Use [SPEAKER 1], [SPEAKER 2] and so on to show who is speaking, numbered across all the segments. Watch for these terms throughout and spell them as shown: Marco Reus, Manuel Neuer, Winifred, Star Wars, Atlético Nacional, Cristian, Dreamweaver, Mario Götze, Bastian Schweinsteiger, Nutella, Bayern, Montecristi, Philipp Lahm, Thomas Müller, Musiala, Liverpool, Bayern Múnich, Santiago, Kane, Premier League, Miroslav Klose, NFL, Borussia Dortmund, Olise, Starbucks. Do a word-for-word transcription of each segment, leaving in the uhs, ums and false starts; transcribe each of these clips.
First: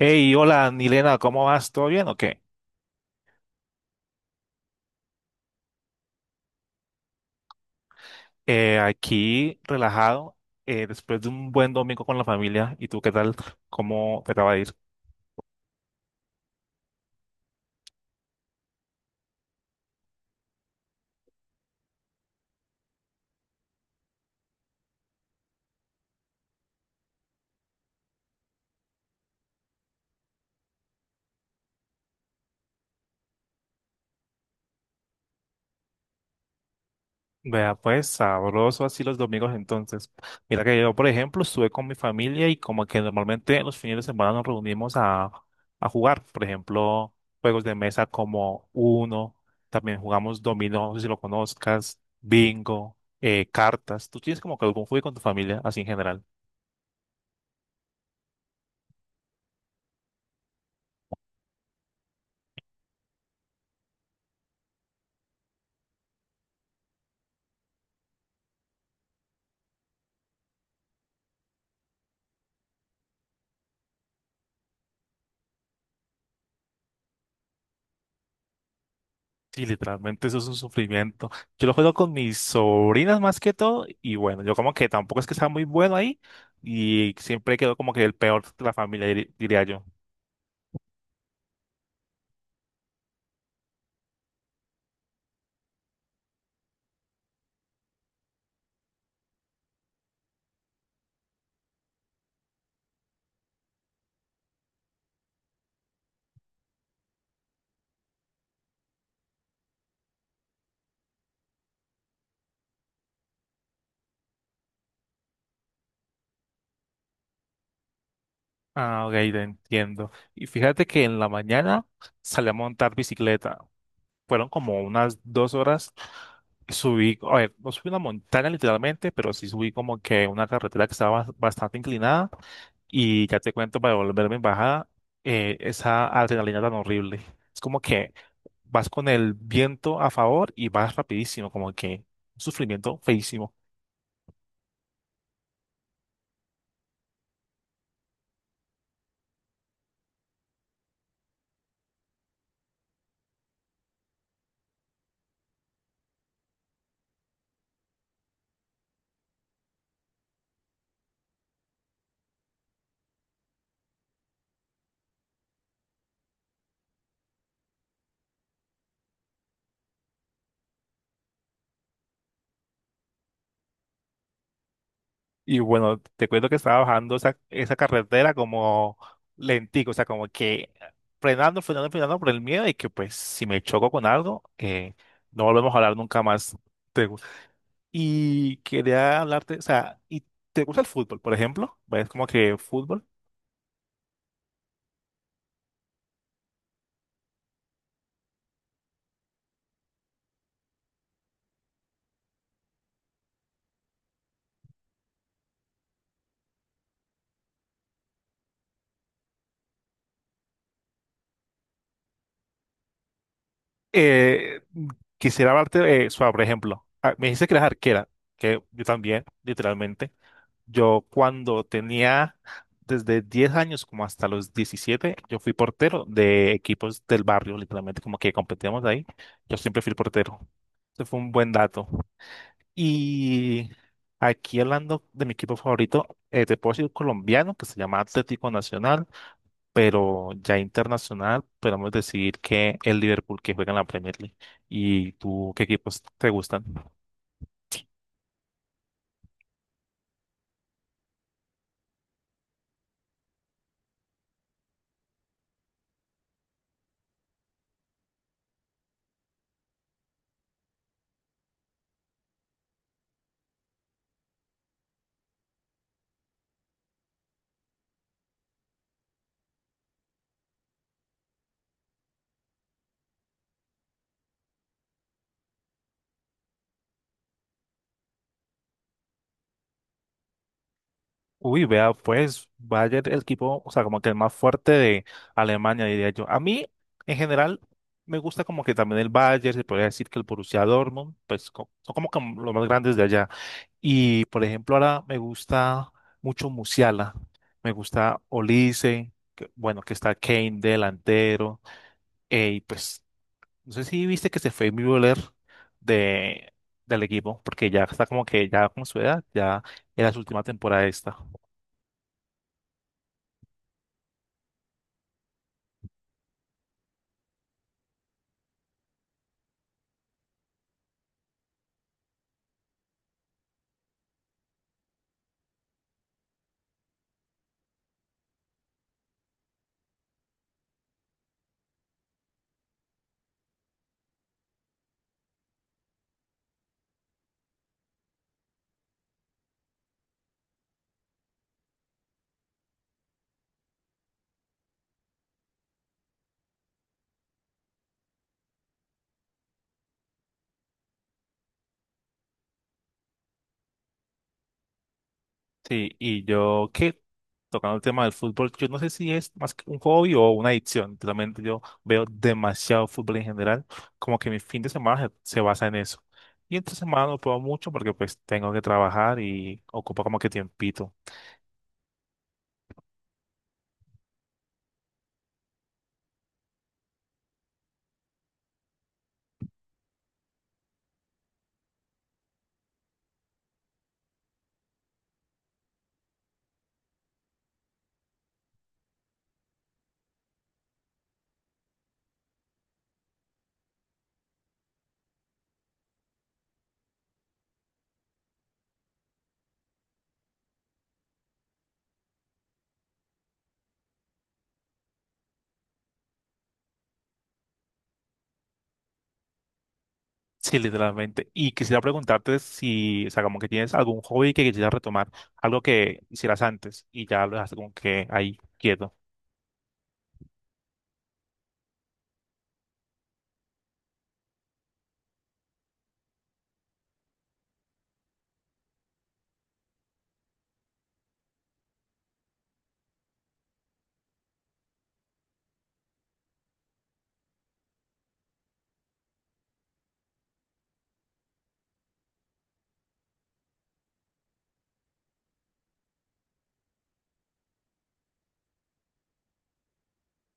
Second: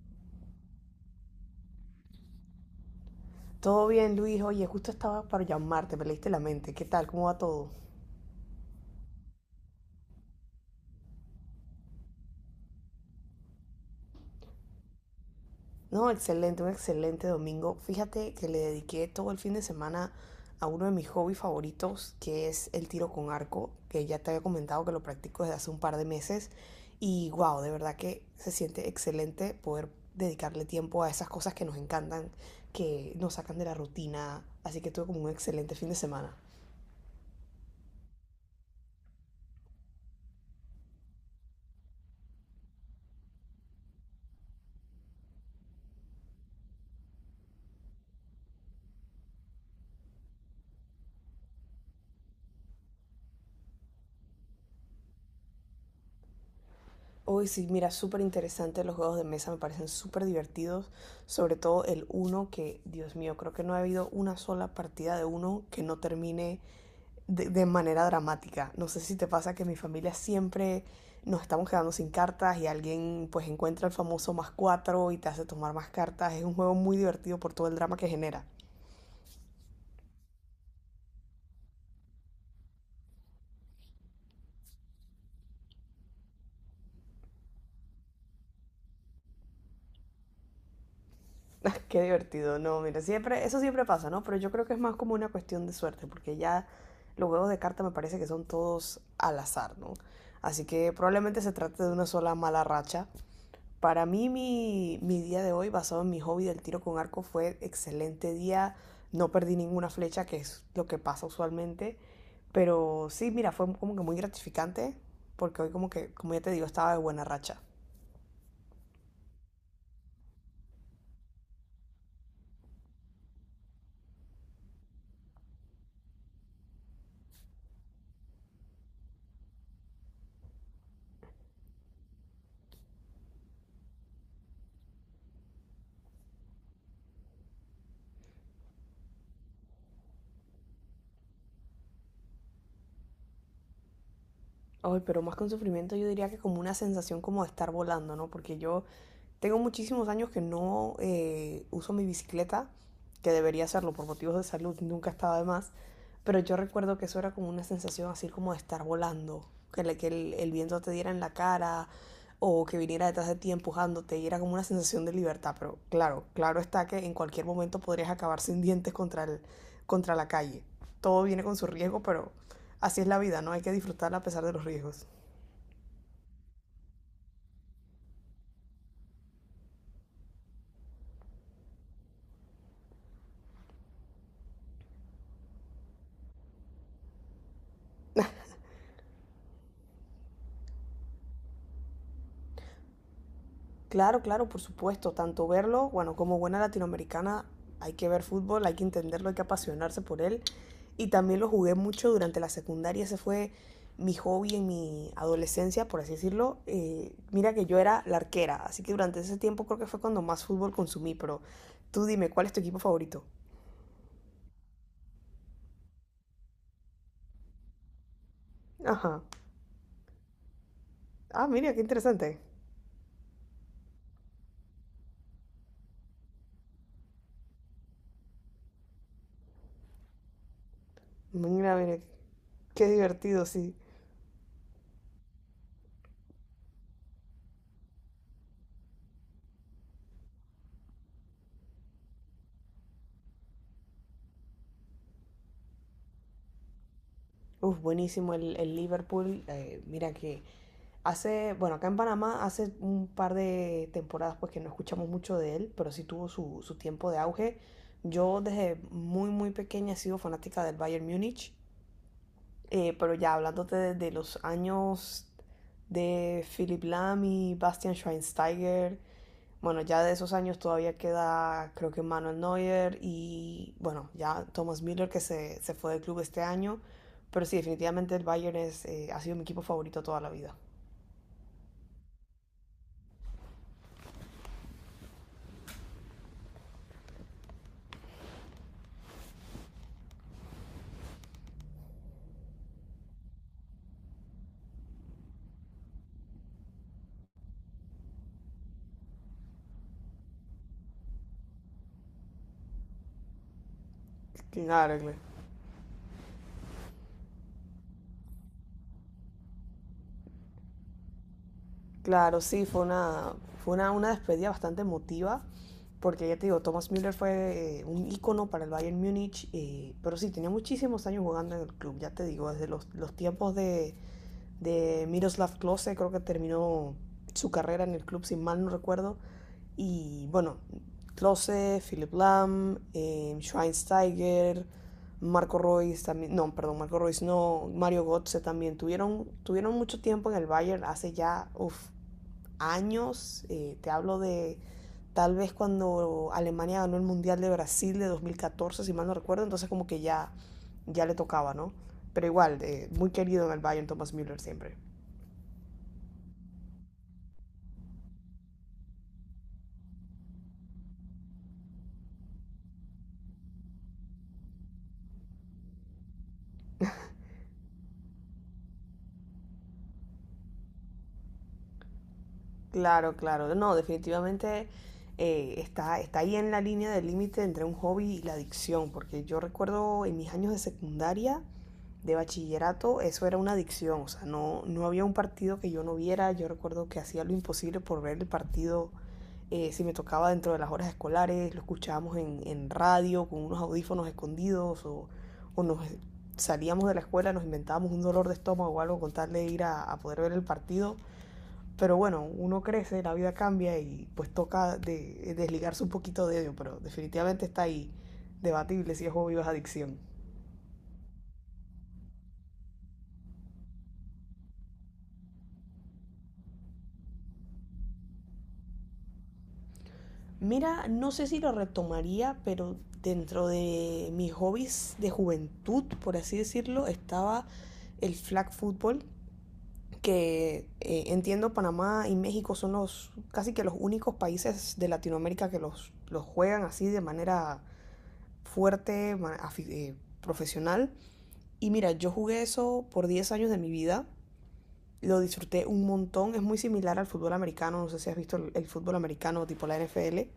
[SPEAKER 1] Hey, hola, Nilena, ¿cómo vas? ¿Todo bien o qué?
[SPEAKER 2] Todo bien, Luis. Oye, justo estaba para llamarte, me leíste la mente. ¿Qué tal? ¿Cómo va todo?
[SPEAKER 1] Eh, aquí relajado, eh, después de un buen domingo con la familia. ¿Y tú qué tal? ¿Cómo te acaba de ir?
[SPEAKER 2] No, excelente, un excelente domingo. Fíjate que le dediqué todo el fin de semana a uno de mis hobbies favoritos, que es el tiro con arco, que ya te había comentado que lo practico desde hace un par de meses. Y wow, de verdad que se siente excelente poder dedicarle tiempo a esas cosas que nos encantan, que nos sacan de la rutina. Así que tuve como un excelente fin de semana.
[SPEAKER 1] Vea, pues sabroso así los domingos entonces. Mira que yo, por ejemplo, estuve con mi familia y como que normalmente los fines de semana nos reunimos a, a jugar, por ejemplo, juegos de mesa como Uno, también jugamos dominó, no sé si lo conozcas, bingo, eh, cartas. ¿Tú tienes como que algún juego con tu familia así en general?
[SPEAKER 2] Uy, sí, mira, súper interesante. Los juegos de mesa me parecen súper divertidos. Sobre todo el uno, que, Dios mío, creo que no ha habido una sola partida de uno que no termine de, de manera dramática. No sé si te pasa que en mi familia siempre nos estamos quedando sin cartas y alguien pues encuentra el famoso más cuatro y te hace tomar más cartas. Es un juego muy divertido por todo el drama que genera.
[SPEAKER 1] Sí, literalmente eso es un sufrimiento. Yo lo juego con mis sobrinas más que todo y bueno, yo como que tampoco es que sea muy bueno ahí y siempre quedo como que el peor de la familia, diri- diría yo.
[SPEAKER 2] Qué divertido, no, mira, siempre, eso siempre pasa, ¿no? Pero yo creo que es más como una cuestión de suerte, porque ya los juegos de carta me parece que son todos al azar, ¿no? Así que probablemente se trate de una sola mala racha. Para mí, mi, mi día de hoy, basado en mi hobby del tiro con arco, fue excelente día. No perdí ninguna flecha, que es lo que pasa usualmente. Pero sí, mira, fue como que muy gratificante, porque hoy como que, como ya te digo, estaba de buena racha.
[SPEAKER 1] Ah, ok, te entiendo. Y fíjate que en la mañana salí a montar bicicleta. Fueron como unas dos horas. Subí, a ver, no subí una montaña literalmente, pero sí subí como que una carretera que estaba bas- bastante inclinada y ya te cuento para volverme en bajada, eh, esa adrenalina tan horrible. Es como que vas con el viento a favor y vas rapidísimo, como que un sufrimiento feísimo.
[SPEAKER 2] Ay, pero más que un sufrimiento, yo diría que como una sensación como de estar volando, ¿no? Porque yo tengo muchísimos años que no eh, uso mi bicicleta, que debería hacerlo por motivos de salud, nunca estaba de más. Pero yo recuerdo que eso era como una sensación así como de estar volando, que, le- que el, el viento te diera en la cara o que viniera detrás de ti empujándote y era como una sensación de libertad. Pero claro, claro está que en cualquier momento podrías acabar sin dientes contra, el, contra la calle. Todo viene con su riesgo, pero así es la vida, ¿no? Hay que disfrutarla a pesar de los riesgos.
[SPEAKER 1] Y bueno, te cuento que estaba bajando esa, esa carretera como lentico, o sea, como que frenando, frenando, frenando por el miedo de que pues si me choco con algo, eh, no volvemos a hablar nunca más. Y quería hablarte, o sea, ¿y te gusta el fútbol, por ejemplo? ¿Ves como que fútbol?
[SPEAKER 2] Claro, claro, por supuesto. Tanto verlo, bueno, como buena latinoamericana, hay que ver fútbol, hay que entenderlo, hay que apasionarse por él. Y también lo jugué mucho durante la secundaria. Ese fue mi hobby en mi adolescencia, por así decirlo. Eh, mira que yo era la arquera, así que durante ese tiempo creo que fue cuando más fútbol consumí. Pero tú dime, ¿cuál es tu equipo favorito?
[SPEAKER 1] Eh, Quisiera hablarte, eh, sobre, por ejemplo, ah, me dice que eres arquera, que yo
[SPEAKER 2] Ajá.
[SPEAKER 1] también, literalmente. Yo
[SPEAKER 2] Ah,
[SPEAKER 1] cuando
[SPEAKER 2] mira, qué
[SPEAKER 1] tenía
[SPEAKER 2] interesante.
[SPEAKER 1] desde diez años como hasta los diecisiete, yo fui portero de equipos del barrio, literalmente, como que competíamos ahí. Yo siempre fui el portero. Ese fue un buen
[SPEAKER 2] Mira,
[SPEAKER 1] dato.
[SPEAKER 2] mira, qué divertido,
[SPEAKER 1] Y
[SPEAKER 2] sí.
[SPEAKER 1] aquí hablando de mi equipo favorito, eh, te puedo decir colombiano, que se llama Atlético Nacional. Pero ya internacional podemos decir que el Liverpool, que juega en la Premier League. ¿Y tú qué equipos te gustan?
[SPEAKER 2] Uf, buenísimo el, el Liverpool. Eh, mira que hace, bueno, acá en Panamá hace un par de temporadas pues que no escuchamos mucho de él, pero sí tuvo su, su tiempo de auge. Yo desde muy, muy pequeña he sido fanática del Bayern Múnich, eh, pero ya hablándote de, de los años de Philipp Lahm y Bastian Schweinsteiger, bueno, ya de esos años todavía queda, creo que Manuel Neuer y, bueno, ya Thomas Müller que se, se fue del club este año. Pero sí, definitivamente el Bayern es, eh, ha sido mi equipo favorito toda la vida.
[SPEAKER 1] Uy, vea, pues Bayern, el equipo, o sea, como que el más fuerte de Alemania, diría yo. A mí, en general, me gusta como que también el Bayern, se podría decir que el Borussia Dortmund, pues co- son como que los más grandes de allá. Y, por ejemplo, ahora me gusta mucho Musiala, me gusta Olise, que- bueno, que está Kane delantero, eh, y pues no sé si viste que se fue mi
[SPEAKER 2] Claro, claro.
[SPEAKER 1] voler de, del equipo, porque ya está como que ya con su edad, ya era su última temporada esta.
[SPEAKER 2] Claro, sí, fue una, fue una, una despedida bastante emotiva, porque ya te digo, Thomas Müller fue eh, un ícono para el Bayern Múnich, eh, pero sí, tenía muchísimos años jugando en el club, ya te digo, desde los, los tiempos de, de Miroslav Klose, creo que terminó su carrera en el club, si mal no recuerdo. Y bueno, Klose, Philip Lahm, eh, Schweinsteiger, Marco Reus también, no, perdón, Marco Reus no, Mario Götze también, tuvieron, tuvieron mucho tiempo en el Bayern, hace ya uf, años, eh, te hablo de tal vez cuando Alemania ganó el Mundial de Brasil de dos mil catorce si mal no recuerdo, entonces como que ya, ya le tocaba, ¿no? Pero igual, eh, muy querido en el Bayern Thomas Müller siempre.
[SPEAKER 1] Sí, y yo que tocando el tema del fútbol, yo no sé si es más que un hobby o una adicción. Realmente yo veo demasiado fútbol en general, como que mi fin de semana se, se basa en eso. Y entre semana no puedo mucho porque pues tengo que trabajar y ocupa como que tiempito.
[SPEAKER 2] Claro, claro. No, definitivamente eh, está, está ahí en la línea del límite entre un hobby y la adicción, porque yo recuerdo en mis años de secundaria, de bachillerato, eso era una adicción, o sea, no, no había un partido que yo no viera, yo recuerdo que hacía lo imposible por ver el partido, eh, si me tocaba dentro de las horas escolares, lo escuchábamos en, en radio con unos audífonos escondidos o, o nos salíamos de la escuela, nos inventábamos un dolor de estómago o algo con tal de ir a, a poder ver el partido. Pero bueno, uno crece, la vida cambia y pues toca de, desligarse un poquito de ello, pero definitivamente está ahí, debatible si es hobby o es adicción.
[SPEAKER 1] Sí, literalmente. Y quisiera preguntarte si, o sea, como que tienes algún hobby que quisieras retomar, algo que hicieras antes y ya lo dejaste como que ahí quieto.
[SPEAKER 2] Mira, no sé si lo retomaría, pero dentro de mis hobbies de juventud, por así decirlo, estaba el flag football, que eh, entiendo Panamá y México son los casi que los únicos países de Latinoamérica que los, los juegan así de manera fuerte, eh, profesional. Y mira, yo jugué eso por diez años de mi vida. Lo disfruté un montón. Es muy similar al fútbol americano. No sé si has visto el, el fútbol americano tipo la N F L.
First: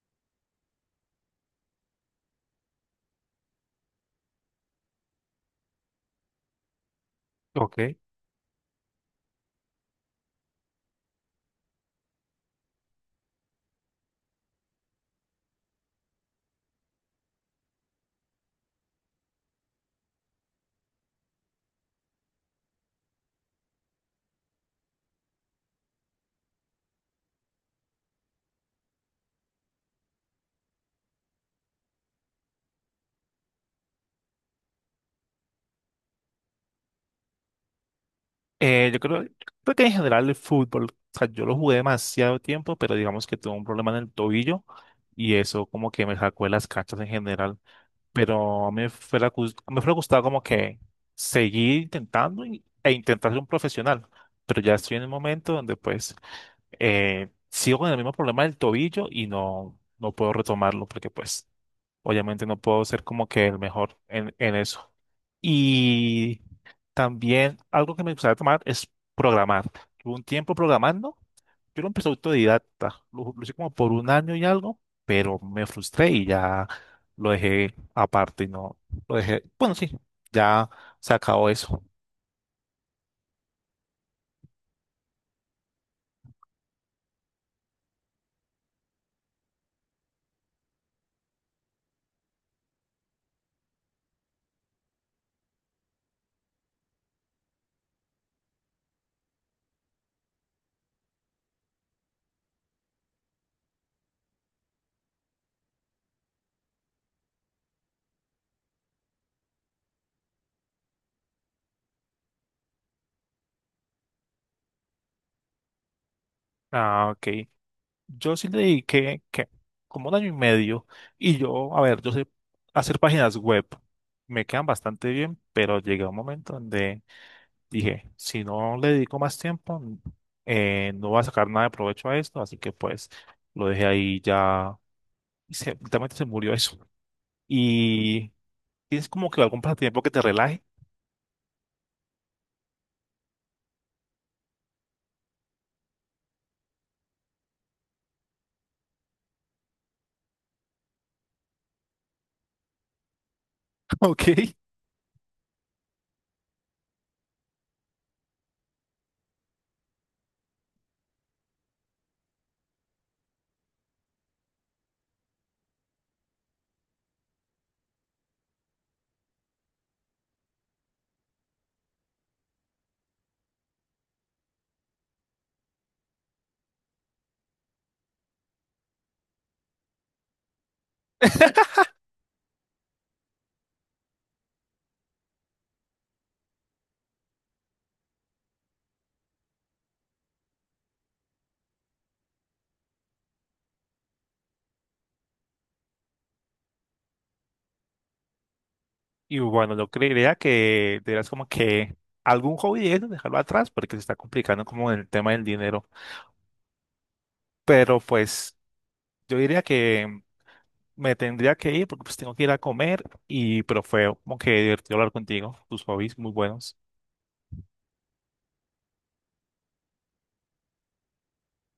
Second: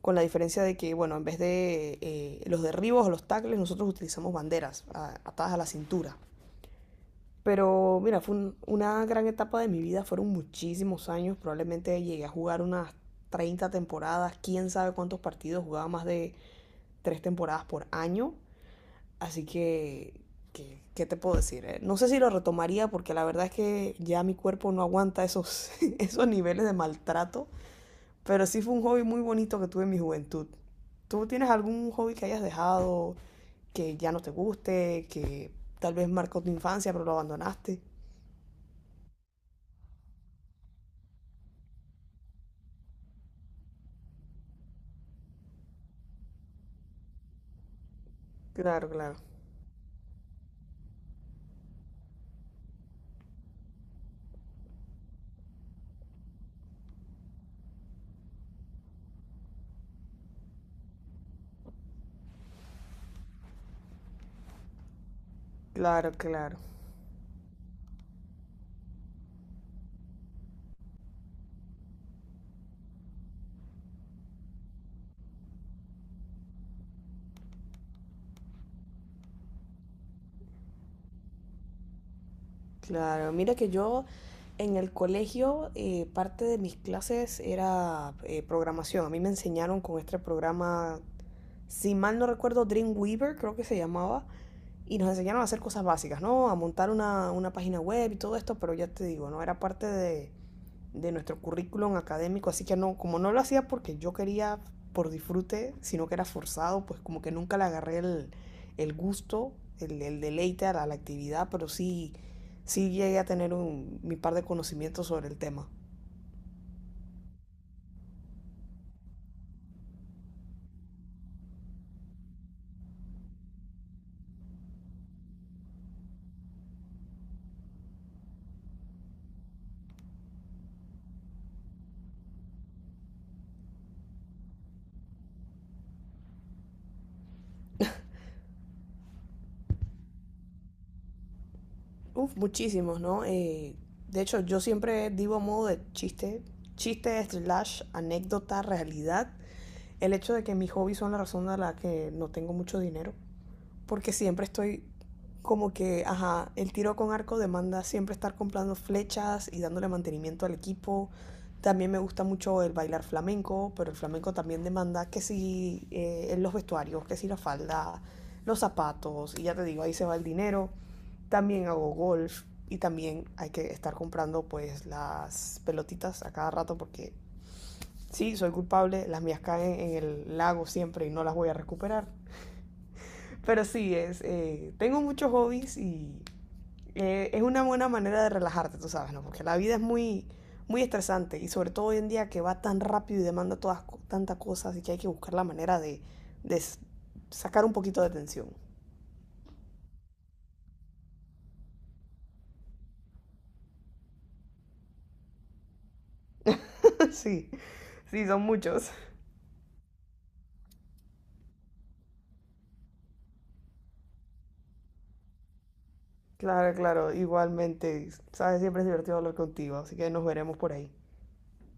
[SPEAKER 2] Con la diferencia de que, bueno, en vez de eh, los derribos o los tackles, nosotros utilizamos banderas a, atadas a la cintura.
[SPEAKER 1] Ok.
[SPEAKER 2] Pero mira, fue un, una gran etapa de mi vida, fueron muchísimos años, probablemente llegué a jugar unas treinta temporadas, quién sabe cuántos partidos, jugaba más de tres temporadas por año. Así que, que- ¿qué te puedo decir? eh? No sé si lo retomaría porque la verdad es que ya mi cuerpo no aguanta esos, esos niveles de maltrato, pero sí fue un hobby muy bonito que tuve en mi juventud. ¿Tú tienes algún hobby que hayas dejado, que ya no te guste, que tal vez marcó tu infancia pero lo abandonaste?
[SPEAKER 1] Eh, yo creo, yo creo que en general el fútbol, o sea, yo lo jugué demasiado tiempo, pero digamos que tuve un problema en el tobillo y eso como que me sacó de las canchas en general. Pero a mí
[SPEAKER 2] Claro,
[SPEAKER 1] me
[SPEAKER 2] claro,
[SPEAKER 1] fuera, gus- me fuera gustado como que seguir intentando y- e intentar ser un profesional, pero ya estoy en el momento donde pues eh, sigo con el mismo problema del tobillo y no, no puedo retomarlo porque pues obviamente no puedo ser como que el mejor en, en eso.
[SPEAKER 2] claro,
[SPEAKER 1] Y
[SPEAKER 2] claro,
[SPEAKER 1] también algo que me gustaría tomar es programar. Tuve un tiempo programando, yo lo empecé autodidacta, lo, lo hice como por un año y algo, pero me frustré y ya lo dejé aparte y no lo dejé. Bueno, sí, ya se acabó eso.
[SPEAKER 2] claro. Mira que yo en el colegio, eh, parte de mis clases era, eh, programación. A mí me enseñaron con este programa, si mal no recuerdo, Dreamweaver, creo que se llamaba, y nos enseñaron a hacer cosas básicas, ¿no? A montar una, una página web y todo esto, pero ya te digo, no era parte de, de nuestro currículum académico, así que no, como no lo hacía porque yo quería por disfrute, sino que era forzado, pues como que nunca le agarré el, el gusto, el, el deleite a la, a la actividad, pero sí, sí llegué a tener un, mi par de conocimientos sobre el tema.
[SPEAKER 1] Ah, ok. Yo sí le dediqué que como un año y medio y yo, a ver, yo sé hacer páginas web. Me quedan bastante bien, pero llegué a un momento donde dije, si no le dedico más tiempo, n- eh, no voy a sacar nada de provecho a esto, así que pues lo dejé ahí ya y se, literalmente se murió eso. Y tienes como que algún pasatiempo que te relaje,
[SPEAKER 2] Uf, muchísimos, ¿no? Eh, de hecho, yo siempre digo a modo de chiste, chiste slash anécdota, realidad, el hecho de que mis hobbies son la razón de la que no tengo mucho dinero porque siempre
[SPEAKER 1] ¿ok?
[SPEAKER 2] estoy como que, ajá, el tiro con arco demanda siempre estar comprando flechas y dándole mantenimiento al equipo. También me gusta mucho el bailar flamenco, pero el flamenco también demanda que si, eh, en los vestuarios, que si la falda, los zapatos, y ya te digo, ahí se va el dinero. También hago golf y también hay que estar comprando pues las pelotitas a cada rato porque sí, soy culpable, las mías caen en el lago siempre y no las voy a recuperar. Pero sí, es, eh, tengo muchos hobbies y eh, es una buena manera de relajarte, tú sabes, ¿no? Porque la vida es muy, muy estresante y sobre todo hoy en día que va tan rápido y demanda todas, tantas cosas y que hay que buscar la manera de, de sacar un poquito de tensión.
[SPEAKER 1] Y bueno, yo creería que deberás como que algún hobby de eso, dejarlo atrás porque se está complicando como el tema del dinero.
[SPEAKER 2] Sí,
[SPEAKER 1] Pero
[SPEAKER 2] sí, son
[SPEAKER 1] pues
[SPEAKER 2] muchos.
[SPEAKER 1] yo diría que me tendría que ir porque pues tengo que ir a comer y pero fue como que divertido hablar contigo, tus hobbies muy
[SPEAKER 2] Claro,
[SPEAKER 1] buenos.
[SPEAKER 2] claro, igualmente, sabes, siempre es divertido hablar contigo, así que nos veremos por ahí.